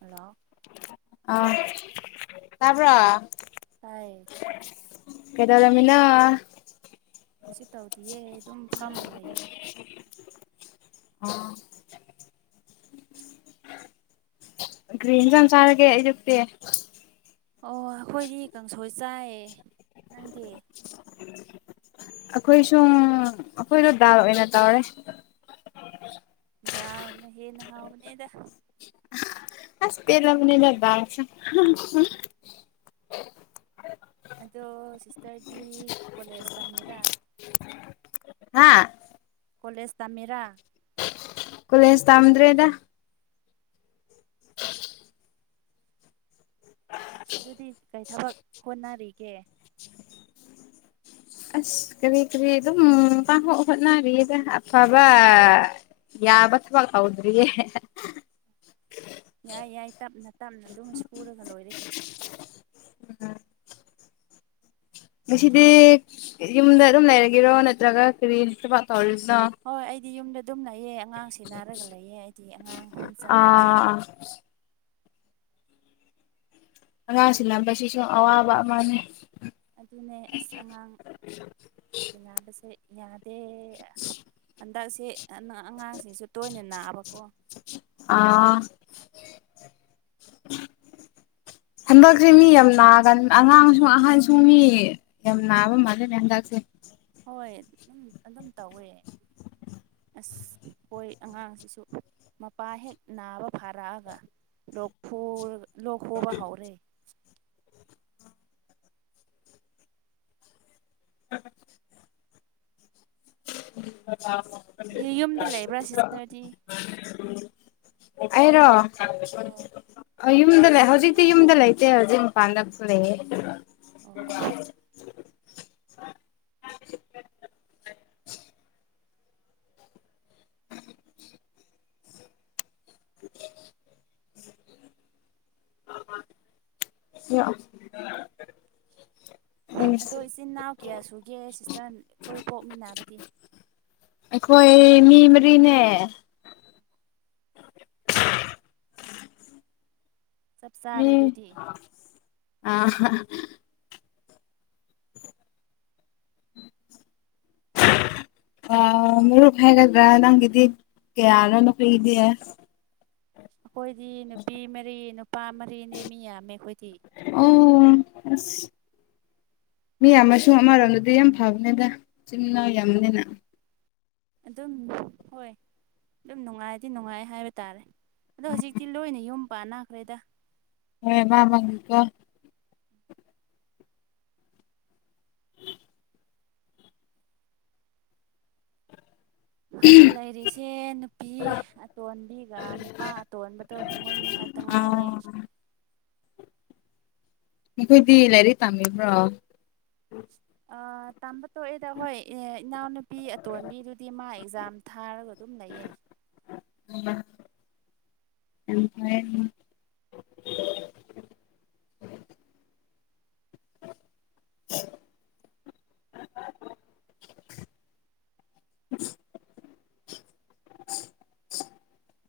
hello ꯑ ꯇꯥꯄ꯭ꯔ ꯇ ꯀꯦꯗꯗꯃꯤꯅ ꯀꯁꯨ ꯇꯧꯗꯌꯦ ꯑꯗꯨꯝ ꯐꯥꯝꯅ ꯂꯩꯌꯦ ꯑ [unintelligible] ꯀꯔꯤ ꯏꯟꯖꯪ ꯆꯥꯔꯒꯦ ꯑꯩꯌꯨꯛꯇꯤ ꯑꯣ ꯑꯩꯈꯣꯏꯗꯤ ꯀꯥꯡꯁꯣꯏ ꯆꯥꯏ ꯅꯪꯗꯤ ꯑꯩꯈꯣꯏ ꯁꯨꯝ ꯑꯩꯈꯣꯏꯗꯣ ꯗꯥꯜ ꯑꯣꯏꯅ ꯇꯧꯔꯦ ꯗꯥꯅ ꯍꯦꯟꯅ ꯍꯥꯎꯕꯅꯦꯗ ꯑꯁ ꯄꯦꯜꯂ ꯕꯅꯤꯘ ꯘꯥꯜꯁꯦ ꯑꯗꯣ ꯁꯤꯁꯇꯔꯗꯤ ꯀꯣꯂꯦꯖ ꯇꯝꯃꯤꯔꯥ ꯍꯥ ꯀꯣꯂꯦꯖ ꯇꯥꯝꯃꯤꯔꯥ ꯀꯨꯂꯦꯁ ꯇꯗ꯭ꯔꯦꯗ ꯑꯗꯨꯗꯤ ꯀꯩ ꯊꯕꯛ ꯍꯣꯠꯅꯔꯤꯒꯦ ꯑꯁ ꯀꯔꯤ ꯀꯔꯤ ꯑꯗꯨꯝ ꯄꯥꯡ ꯍꯣꯛ ꯍꯣꯠꯅꯔꯤꯁ ꯑꯐꯕ ꯌꯥꯕꯁꯕꯥꯛ ꯇꯎꯗ꯭ꯔꯤꯌꯦ ꯌꯥꯏ ꯌꯥꯏ ꯇꯞꯅ ꯇꯞꯅ ꯑꯗꯨꯝ ꯁꯨꯔꯒ ꯂꯣꯏꯔꯦ ꯉꯁꯤꯗꯤ ꯅꯠꯇ꯭ꯔꯣ ꯌꯨꯝꯗ ꯑꯗꯨꯝ ꯂꯩꯔꯒꯤꯔꯣ ꯅꯠꯇ꯭ꯔꯒ ꯀꯔꯤ ꯊꯕꯥꯛ ꯇꯧꯔꯤꯁꯤꯅꯣ ꯍꯣꯏ ꯑꯩꯗꯤ ꯌꯨꯝꯗ ꯑꯗꯨꯝ ꯂꯩꯌꯦ ꯑꯉꯥꯡꯁꯤ ꯅꯥꯔꯒ ꯂꯩꯌꯦ ꯑꯩꯗꯤ ꯑꯉꯥꯡ ꯃꯆꯥ ꯂꯩꯕꯒꯤꯀꯣ ꯑꯥ.... ꯑꯉꯥꯡꯁꯤꯡ ꯂꯝꯕꯁꯤꯁꯨ ꯑꯋꯥꯕ ꯑꯃꯅꯤ ꯑꯗꯨꯅꯦ ꯑꯁ ꯑꯉꯥꯡ ꯊꯦꯡꯕꯁꯦ ꯌꯥꯗꯦ ꯍꯟꯗꯛꯁꯦ ꯑꯉꯥꯡꯁꯤꯁꯨ ꯇꯣꯏꯅ ꯅꯥꯑꯕꯀꯣ ꯑꯥ ꯍꯟꯗꯛꯁꯦ ꯃꯤ ꯌꯥꯝ ꯅꯥꯒꯅꯤ ꯑꯉꯥꯡꯁꯨ ꯑꯍꯟꯁꯨ ꯃꯤ ꯌꯥꯝ ꯅꯥꯕ ꯃꯜꯂꯤꯅꯦ ꯍꯟꯗꯛꯇꯤ ꯍꯣꯏ ꯎꯝ ꯑꯗꯨꯝ ꯇꯧꯋꯦ ꯑꯁ ꯍꫭꯏ ꯑꯉꯥꯡꯁꯤꯁꯨ ꯃꯄꯥ ꯍꯦꯛ ꯅꯥꯕ ꯐꯥꯔꯛꯑꯒ ꯂꯣꯛꯈꯨ ꯂꯣꯛ ꯈꯨꯕ ꯍꯥꯎꯔꯦ [unintelligible] ꯑꯦ ꯌꯨꯝꯗ ꯂꯩꯕ꯭ꯔ ꯁꯤꯁꯇꫪꯗꯤ ꯑꯩꯔꯣ ꯑꯣ ꯌꯨꯝꯗ ꯂꯩ ꯍꯧꯖꯤꯛꯇꯤ ꯌꯨꯝꯗ ꯂꯩꯇꯦ ꯍꯧꯖꯤꯛ ꯃꯄꯥꯟꯗꯁꯨ ꯂꯩꯌꯦ ꯑ ꯑꯣ ꯑꯣ ꯌꯥ ꯑꯗꯣ ꯑꯩꯈꯣꯏ ꯏꯆꯤꯟ ꯏꯅꯥꯎ ꯀꯌꯥ ꯁꯨꯒꯦ ꯁꯤꯁꯇꯔ ꯑꯩꯈꯣꯏ ꯄꯣꯛ ꯃꯤꯅꯥꯕꯗꯤ ꯑꯩꯈꯣꯏ ꯃꯤ ꯃꯔꯤꯅꯦ ꯃꯤ ꯁꯞꯁꯔꯦꯗꯨꯇꯤ [unintelligible] [unintelligible] ꯃꯔꯨꯞ ꯍꯥꯏꯔꯒ ꯅꯪꯒꯤꯗꯤ ꯀꯌꯥꯅꯣ ꯅꯈꫭꯏꯒꯤꯗꯤ ꯑꯩꯈꯣꯏꯗꯤ ꯅꯨꯄꯤ ꯃꯔꯤ ꯅꯨꯄꯥ ꯃꯔꯤꯅꯦ ꯃꯤ ꯌꯥꯝꯃꯦ ꯑꯩꯈꯣꯏꯗꯤ [unintelligible] ꯃꯤ ꯌꯥꯝꯃꯁꯨ ꯑꯃꯔꯣꯝꯗꯗꯤ ꯌꯥꯝ ꯐꯕꯅꯤꯗ ꯆꯤꯟꯅꯥꯎ ꯌꯥꯝꯕꯅꯤꯅ ꯑꯗꯨꯝ ꯍꯣꯏ ꯑꯗꯨꯝ ꯅꯨꯡꯉꯥꯏꯗꯤ ꯅꯨꯡꯉꯥꯏ ꯍꯥꯏꯕ ꯇꯥꯔꯦ ꯑꯗꯣ ꯍꯧꯖꯤꯛꯇꯤ ꯂꯣꯏꯅ ꯌꯨꯝ ꯄꯥꯟꯅꯈ꯭ꯔꯦꯗ [unintelligible] [inaudible] ꯍꯧꯖꯤꯛ ꯂꯩꯔꯤꯁꯤ ꯁꯦ ꯅꯨꯄꯤ ꯑꯇꯣꯟꯕꯤꯒ ꯅꯨꯄꯥ ꯑꯇꯣꯟꯕꯗꯣ ꯃꯣꯏꯅꯤ ꯈꯛꯇ ꯑ ꯉꯥꯏꯔꯦ ꯃꯈꯣꯏꯗꯤ ꯂꯥꯏꯔꯤꯛ ꯇꯝꯃꯤꯕ꯭ꯔꯣ [inaudible] ꯇꯝꯕ ꯇꯣꯛꯑꯦꯗ ꯍꯣꯏ ꯏꯅꯥꯎꯅꯨꯄꯤ ꯑꯇꯣꯟꯕꯤꯗꯨꯗꯤ ꯃꯥ ꯑꯦꯛꯖꯥꯝ ꯊꯥꯔꯒ ꯑꯗꯨꯝ ꯂꯩꯌꯦ [unintelligible] [inaudible] [unintelligible]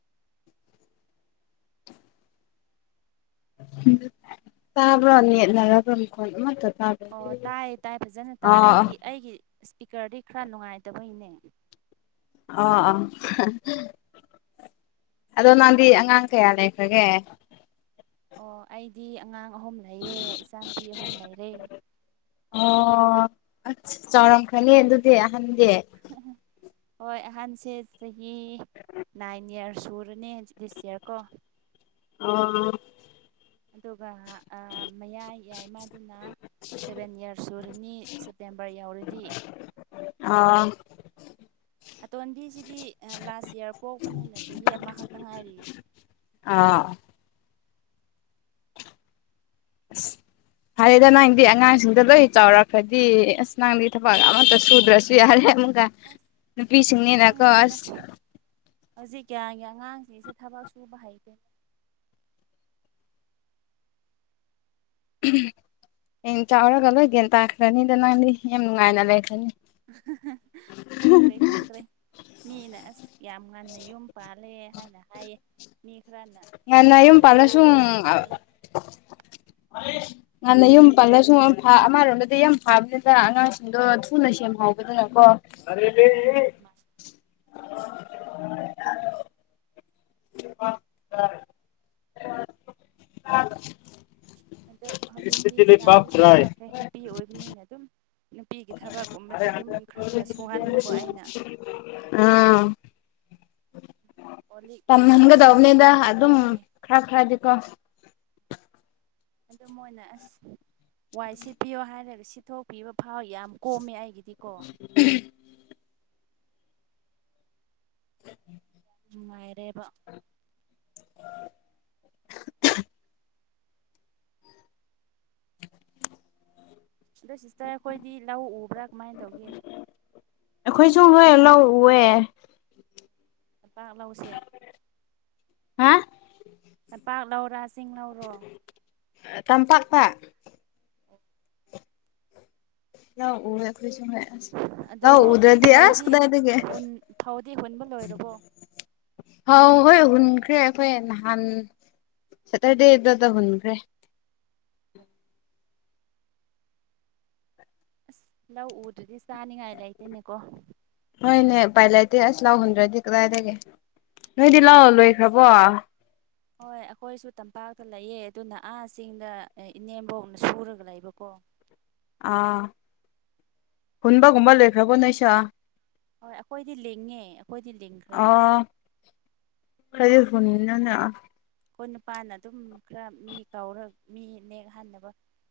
ꯇꯥꯕ꯭ꯔꯣ ꯅꯦꯠꯅꯔ ꯈꯪꯗꯦ ꯑꯝꯃꯇ ꯇꯥꯗꯦ ꯑꯣ ꯇꯥꯏ ꯇꯥꯏ ꯐꯖꯅ ꯇꯥꯏ ꯑꯣ ꯑꯩꯒꯤ ꯑꯩꯒꯤ ꯏꯁꯄꯤꯀꫪꯗꯤ ꯈꯔ ꯅꯨꯡꯉꯥꯏꯇꯕꯩꯅꯦ ꯑꯣ ꯑꯥ ꯑꯗꯣ ꯅꯪꯗꯤ ꯑꯉꯥꯡ ꯀꯌꯥ ꯂꯩꯈ꯭ꯔꯒꯦ ꯑꯣ ꯑꯩꯗꯤ ꯑꯉꯥꯡ ꯑꯍꯨꯝ ꯂꯩꯌꯦ ꯏꯆꯥꯅꯨꯄꯤ ꯑꯍꯨꯝ ꯂꯩꯔꯦ ꯑꯣ ꯆꯥꯎꯔꯝꯈꯅꯤ ꯑꯗꯨꯗꯤ ꯑꯍꯟꯗꯤ ꯍꯣꯏ ꯑꯍꯥꯟꯕꯁꯦ ꯆꯍꯤ ꯅꯥꯏꯟ ꯏꯌꯥꫪꯁ ꯁꯨ ꯗꯨꯅꯦ ꯗꯤꯁ ꯏꯌꯥꫪ ꯀꯣ [unintelligible] ꯑꯗꯨꯒ ꯃꯌꯥꯏ ꯌꯥꯏꯃꯗꯨꯅ ꯁꯚꯦꯟ ꯏꯌꯥꫪꯁ ꯁꯨꯨꯔꯅꯤ ꯁꯦꯞꯇꯦꯝꯕꫪ ꯌꯧꯔꯗꯤ ꯑꫭ ꯑꯇꯣꯟꯕꯤꯁꯤꯗꯤ ꯑ ꯂꯥꯁ ꯏꯌꯥꫪ ꯄꯣꯛꯄꯅꯦꯅ ꯆꯍꯤ ꯑꯃꯈꯛꯇ ꯉꯥꯏꯔꯤꯌꯦ ꯑꯥ [inaudible] ꯐꯔꯦꯗ ꯅꯪꯗꯤ ꯑꯉꯥꯡꯁꯤꯡꯗ ꯂꯣꯏ ꯆꯥꯎꯔꯛꯈ꯭ꯔꯗꯤ ꯑꯁ ꯅꯪꯗꯤ ꯊꯕꯛ ꯑꯃꯇ ꯁꯨꯗ꯭ꯔꯁꯨ ꯌꯥꯔꯦ ꯑꯃꯨꯛꯀ ꯑꯁ ꯅꯨꯄꯤꯁꯤꯡꯅꯤꯅ ꯀꫭ ꯈꯪꯗꯦꯗ ꯑꯁ ꯍꯧꯖꯤꯛ ꯒꯥꯟꯒꯤ ꯑꯉꯥꯡꯁꯤꯡꯁꯦ ꯊꯕꯛ ꯁꯨꯕ ꯍꯩꯇꯦ ꯍꯌꯦꯡ ꯆꯥꯎꯔꯒ ꯂꯣꯏ ꯒꯦꯟ ꯇꯥꯈ꯭ꯔꯅꯤꯗ ꯅꯪꯗꯤ ꯌꯥꯝ ꯅꯨꯡꯉꯥꯏꯅ ꯂꯩꯈ꯭ꯔꯅꯤ ꯈꯪꯗ꯭ꯔꯦ ꯈꯪꯗ꯭ꯔꯦ ꯃꯤꯅ ꯑꯁ ꯌꯥꯝ ꯉꯟꯅ ꯌꯨꯝ ꯄꯥꯜꯂꯦ ꯍꯥꯏꯅ ꯍꯥꯏꯌꯦ ꯃꯤ ꯈꯔꯅ ꯉꯥꯟꯅ ꯃꯌꯨꯝ ꯄꯥꯊꯣꯛꯕꯁꯀ ꯐꯩꯌꯦ ꯑꯂꯁ ꯉꯥꯟꯟꯅ ꯌꯨꯝ ꯄꯜꯂꯁꯨ ꯑꯃꯔꯣꯝꯗ ꯌꯥꯝ ꯐꯥꯕꯅꯤꯗ ꯑꯉꯥꯡꯁꯤꯡꯗꯣ ꯊꯨꯅ ꯁꯦꯝꯍꯥꯎꯕꯗꯨꯅꯀꯣ ꯑꯔ ꯂꯩ [inaudible] ꯑꯗꯣ ꯍꯧꯖꯤꯛꯇꯤ ꯆꯥꯎꯗꯤ ꯆꯥꯎꯔꯛꯈ꯭ꯔꯦ ꯅꯨꯄꯤ ꯑꯣꯏꯕꯅꯤꯅ ꯑꯗꯨꯝ ꯅꯨꯄꯤꯒꯤ ꯊꯕꯛꯀꯨꯝꯕꯗꯤ ꯑꯗꯨꯝ ꯈꯔ ꯈꯔ ꯁꯨꯍꯟꯕꯀꯣ ꯑꯩꯅ ꯑꯥ ꯀꯣ ꯂꯤꯛ ꯐꯦꯡꯉꯣ ꯇꯝꯍꯟꯒꯗꯧꯕꯅꯤꯗ ꯍꯥꯏꯕꯒꯨꯝꯕꯗꯤ ꯑꯗꯨꯝ ꯐꯦꯡꯉꯦ ꯈꯔ ꯈꯔꯗꯤꯀꯣ ꯑꯗꯨ ꯃꯣꯏꯅ ꯑꯁ ꯋꯥꯏ ꯁꯤꯠꯄꯤꯌꯣ ꯍꯥꯏꯔꯒ ꯁꯤꯊꯣꯛꯄꯤꯕ ꯐꯥꯎ ꯌꯥꯝ ꯀꯣꯝꯃꯦ ꯑꯩꯒꯤꯗꯤ ꯀꯣ ꯅꯨꯉꯥꯏꯔꯦꯕ ꯑꯗꯣ ꯁꯤꯁꯇꯔ ꯑꯩꯈꯣꯏꯗꯤ ꯂꯧ ꯎꯕ꯭ꯔꯥ ꯀꯃꯥꯏ ꯇꯧꯒꯦ ꯑꯩꯈꯣꯏꯁꯨ ꯍꯣꯏ ꯂꯧ ꯎꯋꯦ ꯃꯄꯥꯛ ꯂꯧꯁꯦ ꯍꯥ ꯅꯄꯥꯛ ꯂꯧꯔ ꯆꯤꯡ ꯂꯧꯔꯣ ꯇꯝꯄꯥꯛꯇ ꯂꯧ ꯎꯔꯦ ꯑꯩꯈꯣꯏꯁꯨꯅꯦ ꯑꯗꯣ ꯂꯧ ꯎꯗꯔꯗꯤ ꯑꯁ ꯐꯧꯗꯤ ꯀꯗꯥꯏꯗꯒꯤ ꯐꯧꯗꯤ ꯍꯨꯟꯕ ꯂꯣꯏꯔꯕꯣ ꯐꯥꯎ ꯍꯣꯏ ꯍꯨꯟꯈ꯭ꯔꯦ ꯑꯩꯈꯣꯏ ꯅꯍꯥꯟ ꯁꯇꯔꯗꯦꯗꯥ ꯍꯨꯟꯈ꯭ꯔꯦ ꯑꯣ ꯑꯁ ꯂꯧ ꯎꯗꯔꯗꯤ ꯆꯥꯅꯤꯡꯉꯥꯏ ꯂꯩꯇꯦꯅꯦꯀꯣ ꯍꯣꯏꯅꯦ ꯎꯄꯥꯏ ꯂꯩꯇꯦ ꯑꯁ ꯂꯧ ꯍꯨꯟꯗ꯭ꯔꯗꯤ ꯀꯗꯥꯏꯗꯒꯤ ꯅꯣꯏꯗꯤ ꯂꯧ ꯂꯣꯏꯈ꯭ꯔꯕꯣ ꯍꯣꯏ ꯑꯩꯈꯣꯏꯁꯨ ꯇꯝꯄꯥꯛꯇ ꯂꯩꯌꯦ ꯑꯗꯨꯅ ꯑꯥ ꯆꯤꯡꯗ ꯏꯅꯦꯝꯕꯣꯛꯅ ꯁꯨꯔꯒ ꯂꯩꯕꯀꯣ ꯑꯥ ꯍꯨꯟꯕꯒꯨꯝꯕ ꯂꯣꯏꯈ꯭ꯔꯕꯣ ꯅꯣꯏ ꯁꯨ ꯍꯣꯏ ꯑꯩꯈꯣꯏꯗꯤ ꯂꯤꯡꯉꯦ ꯑꯩꯈꯣꯏꯗꯤ ꯂꯤꯡ ꯑ ꯈꯣꯏ ꯍꯨꯟꯅꯅꯦ ꯑꯩꯈꯣꯏ ꯅꯨꯄꯥꯅ ꯑꯗꯨꯝ ꯈꯔ ꯃꯤ ꯀꯥꯎꯔ ꯃꯤ ꯅꯦꯛꯍꯟꯅꯕ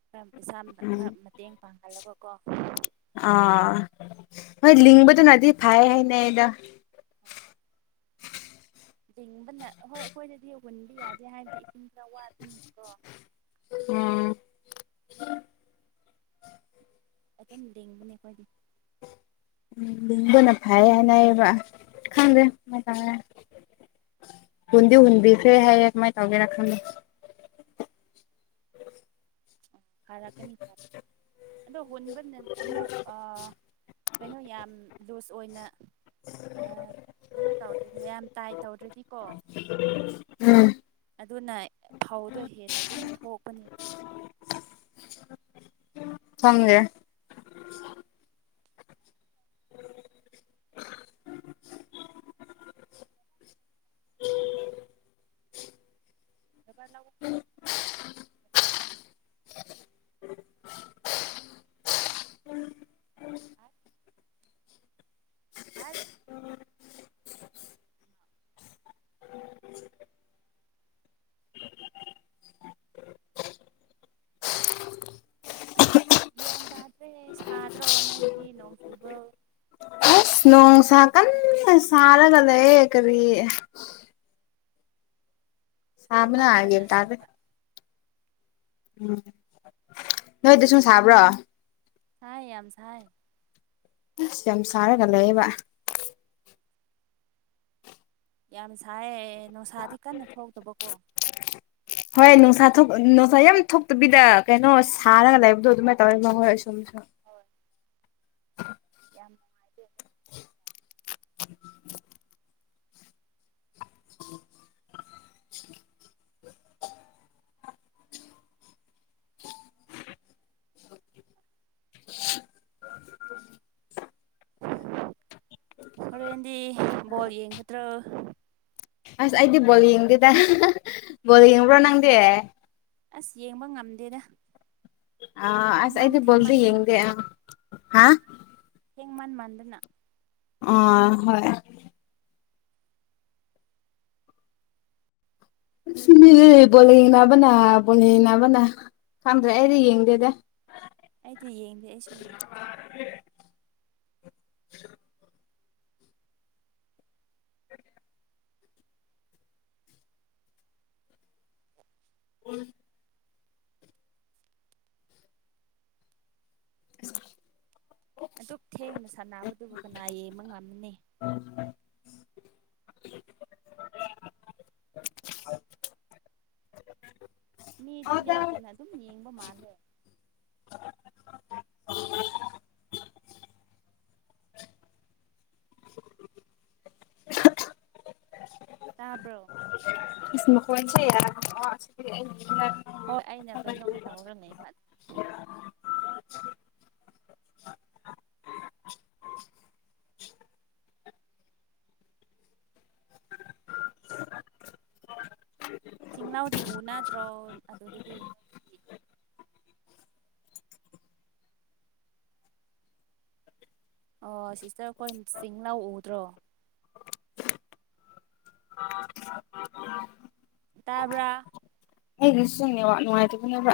ꯈꯔ ꯄꯩꯁꯥ ꯎꯝ ꯈꯔ ꯃꯇꯦꯡ ꯄꯥꯡꯍꯜꯂꯕꯀꯣ ꯑꯥ ꯍꯣꯏ ꯂꯤꯡꯕꯗꯨꯅꯗꯤ ꯐꯩ ꯍꯥꯏꯅꯦꯗ ꯂꯤꯡꯕꯅ ꯍꯣꯏ ꯑꯩꯈꯣꯏꯗꯗꯤ ꯍꯨꯟꯕ ꯌꯥꯗꯦ ꯍꯥꯏꯗꯤ ꯏꯁꯤꯡ ꯈꯔ ꯋꯥꯕꯅꯤꯅꯀꯣ ꯎꯝ ꯑꯗꯨꯝ ꯂꯤꯡꯕꯅꯦ ꯑꯩꯈꯣꯏꯗꯤ ꯎꯝ ꯂꯤꯡꯕꯅ ꯐꯩ ꯍꯥꯏꯅꯩꯌꯦꯕ ꯈꯪꯗꯦ ꯍꯨꯟꯗꯤ ꯍꯨꯟꯕꯤꯈ꯭ꯔꯦ ꯍꯥꯏꯌꯦ ꯀꯃꯥꯏꯅ ꯇꯧꯒꯦꯔ ꯈꯪꯗꯦ ꯑꯣ ꯑꯣ ꯐꯥꯔꯛꯀꯅꯤ ꯐꯔꯛꯀꯅꯤ ꯑꯗꯣ ꯍꯨꯟꯕ ꯅ ꯑꯃꯨꯛ ꯑꯥ ꯀꯩꯅꯣ ꯌꯥꯝ ꯂꯨꯖ ꯑꯣꯏꯅ ꯀꯩꯅꯣ ꯇꯧꯗ꯭ꯔ ꯌꯥꯝ ꯇꯥꯏ ꯇꯧꯗ꯭ꯔꯗꯤꯀꯣ ꯎꯝ ꯑꯗꯨꯅ ꯐꯧꯗꯣ ꯍꯦꯟꯅ ꯑꯗꯨꯝ ꯊꯣꯛꯄꯅꯦꯕ ꯈꯪꯗꯦ ꯅꯣꯏꯕ ꯂꯧ [unintelligible] [unintelligible] ꯍꯥꯜ [inaudible] ꯑꯁ ꯒ꯭ꯌꯥꯟ ꯇꯥꯗ꯭ꯔꯦ ꯁꯥꯗ꯭ꯔꯣ ꯅꯣꯏꯗꯗꯤ ꯅꯣꯡꯖꯨꯕ꯭ꯔꯣ ꯅꯣꯡ ꯁꯥ ꯀꯤꯟꯅ ꯁꯥꯔꯒ ꯂꯩꯌꯦ ꯀꯔꯤ ꯁꯕꯅ ꯁꯥꯃꯟꯗꯅ ꯒꯌꯥꯟ ꯇꯥꯗꯦ ꯑꯁꯦꯡꯕ ꯎꯝ ꯅꯣꯏꯗꯁꯨ ꯁꯥꯕ꯭ꯔꯣ ꯁꯥꯢ ꯌꯥꯝ ꯁꯥꯏ ꯑꯁ ꯌꯥꯝ ꯁꯥꯔꯒ ꯂꯩꯑꯦꯕ ꯌꯥꯝ ꯁꯥꯏꯑꯦ ꯅꯨꯡꯁꯥꯗꯤ ꯀꯟꯅ ꯊꯣꯛꯇꯕꯀꯣ ꯍꯣꯏ ꯅꯨꯡꯁꯥ ꯊꯣꯛ ꯅꯨꯡꯁꯥ ꯌꯥꯝ ꯊꯣꯛꯇꯕꯤꯗ ꯀꯩꯅꯣ ꯁꯥꯔꯒ ꯂꯩꯕꯗꯣ ꯑꯗꯨꯃꯥꯏꯅ ꯇꯧꯋꯦ ꯃꯈꯣꯏ ꯆꯨꯝꯖꯨ ꯍꯣꯏ [inaudible] ꯌꯥꯝ [unintelligible] [unintelligible] ꯍꯣꯔꯦꯟꯗꯤ ꯕꯣꯜ ꯌꯦꯡꯒꯗ꯭ꯔꯣ ꯑꯁ ꯑꯩꯗꯤ ꯕꯣꯜ ꯌꯦꯡꯗꯦꯗ ꯕꯣꯜ ꯌꯦꯡꯕ꯭ꯔꯣ ꯅꯪꯗꯦ ꯑꯁ ꯌꯦꯡꯕ ꯉꯝꯗꯦꯗ ꯑ ꯑꯁ ꯊꯦꯡꯃꯟ ꯑꯩꯗꯤ ꯕꯣꯜꯗꯤ ꯌꯦꯡꯗꯦ ꯊꯦꯡꯃꯟꯗꯅꯀꯣ ꯍꯥ ꯊꯦꯡꯃꯟ ꯃꯥꯟꯗꯅ ꯑꯥ ꯍꯣꯢ ꯕꯣꯜ ꯌꯦꯡꯅꯕꯅ ꯕꯣꯜ ꯌꯦꯡꯅꯕꯅ ꯈꯪꯗ꯭ꯔꯦ ꯑꯩꯗꯤ ꯌꯦꯡꯗꯦꯗ ꯑꯩꯗꯤ ꯌꯦꯡꯗꯦ ꯑꯩꯁꯨ ꯌꯦꯡ [inaudible] ꯎ [inaudible] [inaudible] ꯑꯗꯨꯛ ꯊꯦꯡꯅ ꯁꯥꯟꯅꯕꯗꯨꯕꯨ ꯀꯅꯥ ꯌꯦꯡꯕ ꯉꯝꯅꯤ [inaudible] ꯃꯤꯗꯤ ꯂꯦꯞꯇꯅ ꯑꯗꯨꯝ ꯌꯦꯡꯕ ꯃꯥꯜꯂꯦ ꯇꯥꯕ꯭ꯔꯣ ꯏꯁ ꯃꯈꯣꯟꯁꯦ ꯌꯥꯗꯔꯦ [unintelligible] ꯍꯣꯏ ꯑꯩꯅ ꯀꯩꯅꯣꯝꯃ ꯇꯧꯔ ꯂꯩꯕ ꯆꯤꯡꯂꯥꯎꯗꯤ ꯎꯅꯗ꯭ꯔꯣ ꯑꯗꯨꯗꯗꯤ ꯑꯣ ꯁꯤꯁꯇ꯭ꯔ ꯈꯣꯏ ꯆꯤꯡ ꯂꯥꯎ ꯎꯗ꯭ꯔꯣ [inaudible] ꯇꯥꯕ꯭ꯔꯥ ꯑꯩꯒꯤ ꯐꯣꯜ ꯅꯦꯠꯋꯥꯛ ꯅꯨꯡꯉꯥꯏꯇꯕꯅꯦꯕ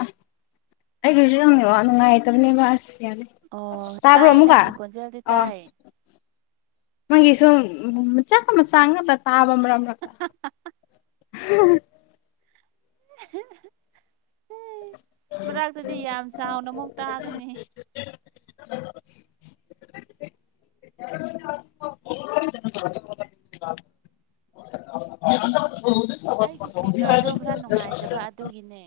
ꯑꯩꯒꯤꯖꯨ ꯑꯣ ꯅꯦꯠꯋꯥꯛ ꯅꯨꯡꯉꯥꯏꯇꯕꯅꯦꯕ ꯑꯁ ꯌꯥꯗꯦ ꯑꯣ ꯇꯥꯕ꯭ꯔꯣ ꯇꯥꯏ ꯅꯪꯒꯤ ꯈꯣꯟꯖꯦꯜꯗꯤ ꯇꯥꯏ [unintelligible] ꯅꯪꯒꯤ ꯁꯨꯝ ꯃꯆꯥ ꯃꯆꯥ ꯉꯥꯛꯇ ꯇꯥꯕ ꯃꯔꯛ ꯃꯔꯛꯇ ꯃꯔꯥꯛꯇꯗꯤ ꯌꯥꯝ ꯆꯥꯎꯅ ꯑꯃꯨꯛ ꯇꯥꯒꯅꯤ [inaudible] [inaudible] [inaudible] ꯑꯩꯒꯤ ꯏꯁꯄꯤꯀꯔꯗꯣ ꯈꯔ ꯅꯨꯡꯉꯥꯏꯇꯕ ꯑꯗꯨꯒꯤꯅꯦ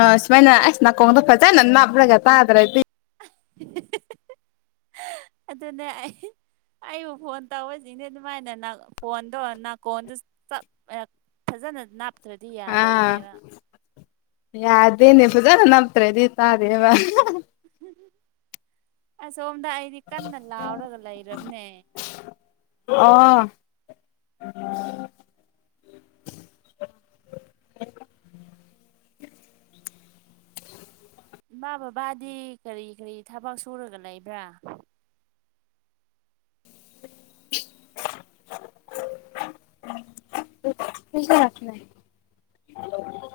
ꯑꯥ ꯁꯨꯃꯥꯏꯅ ꯑꯁ ꯅꯥꯀꯣꯡꯗ ꯐꯖꯅ ꯅꯥꯞꯔꯒ ꯇꯥꯗ꯭ꯔꯗꯤ ꯑꯗꯨꯅꯦ ꯑꯩ ꯑꯩꯕꯨ ꯐꯣꯟ ꯇꯧꯕꯖꯤꯟꯅꯦ ꯑꯗꯨꯃꯥꯏꯅ ꯐꯣꯟꯗꯣ ꯅꯥꯀꯣꯟꯗ ꯆꯞ ꯑ ꯐꯖꯅ ꯅꯥꯞꯇ꯭ꯔꯗꯤ ꯑꯥ ꯌꯥꯗꯕꯅꯦꯕ ꯌꯥꯗꯦꯅꯦ ꯐꯥꯖꯟꯅ ꯅꯞꯇ꯭ꯔꯗꯤ ꯇꯥꯗꯦꯕ ꯑꯁꯣꯝꯗ ꯑꯩꯗꯤ ꯀꯟꯅ ꯂꯥꯎꯔꯒ ꯂꯩꯔꯕꯅꯦ ꯑꯣ ꯏꯃꯥ ꯕꯕꯥꯗꯤ ꯀꯔꯤ ꯀꯔꯤ ꯊꯕꯛ ꯁꯨꯔꯒ ꯂꯩꯕ꯭ꯔꯥ [inaudible] [unintelligible]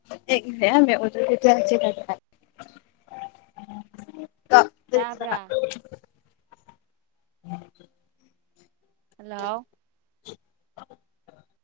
[unintelligible] ꯇꯥꯕ꯭ꯔꯥ ꯍꯜꯂꯣ [unintelligible]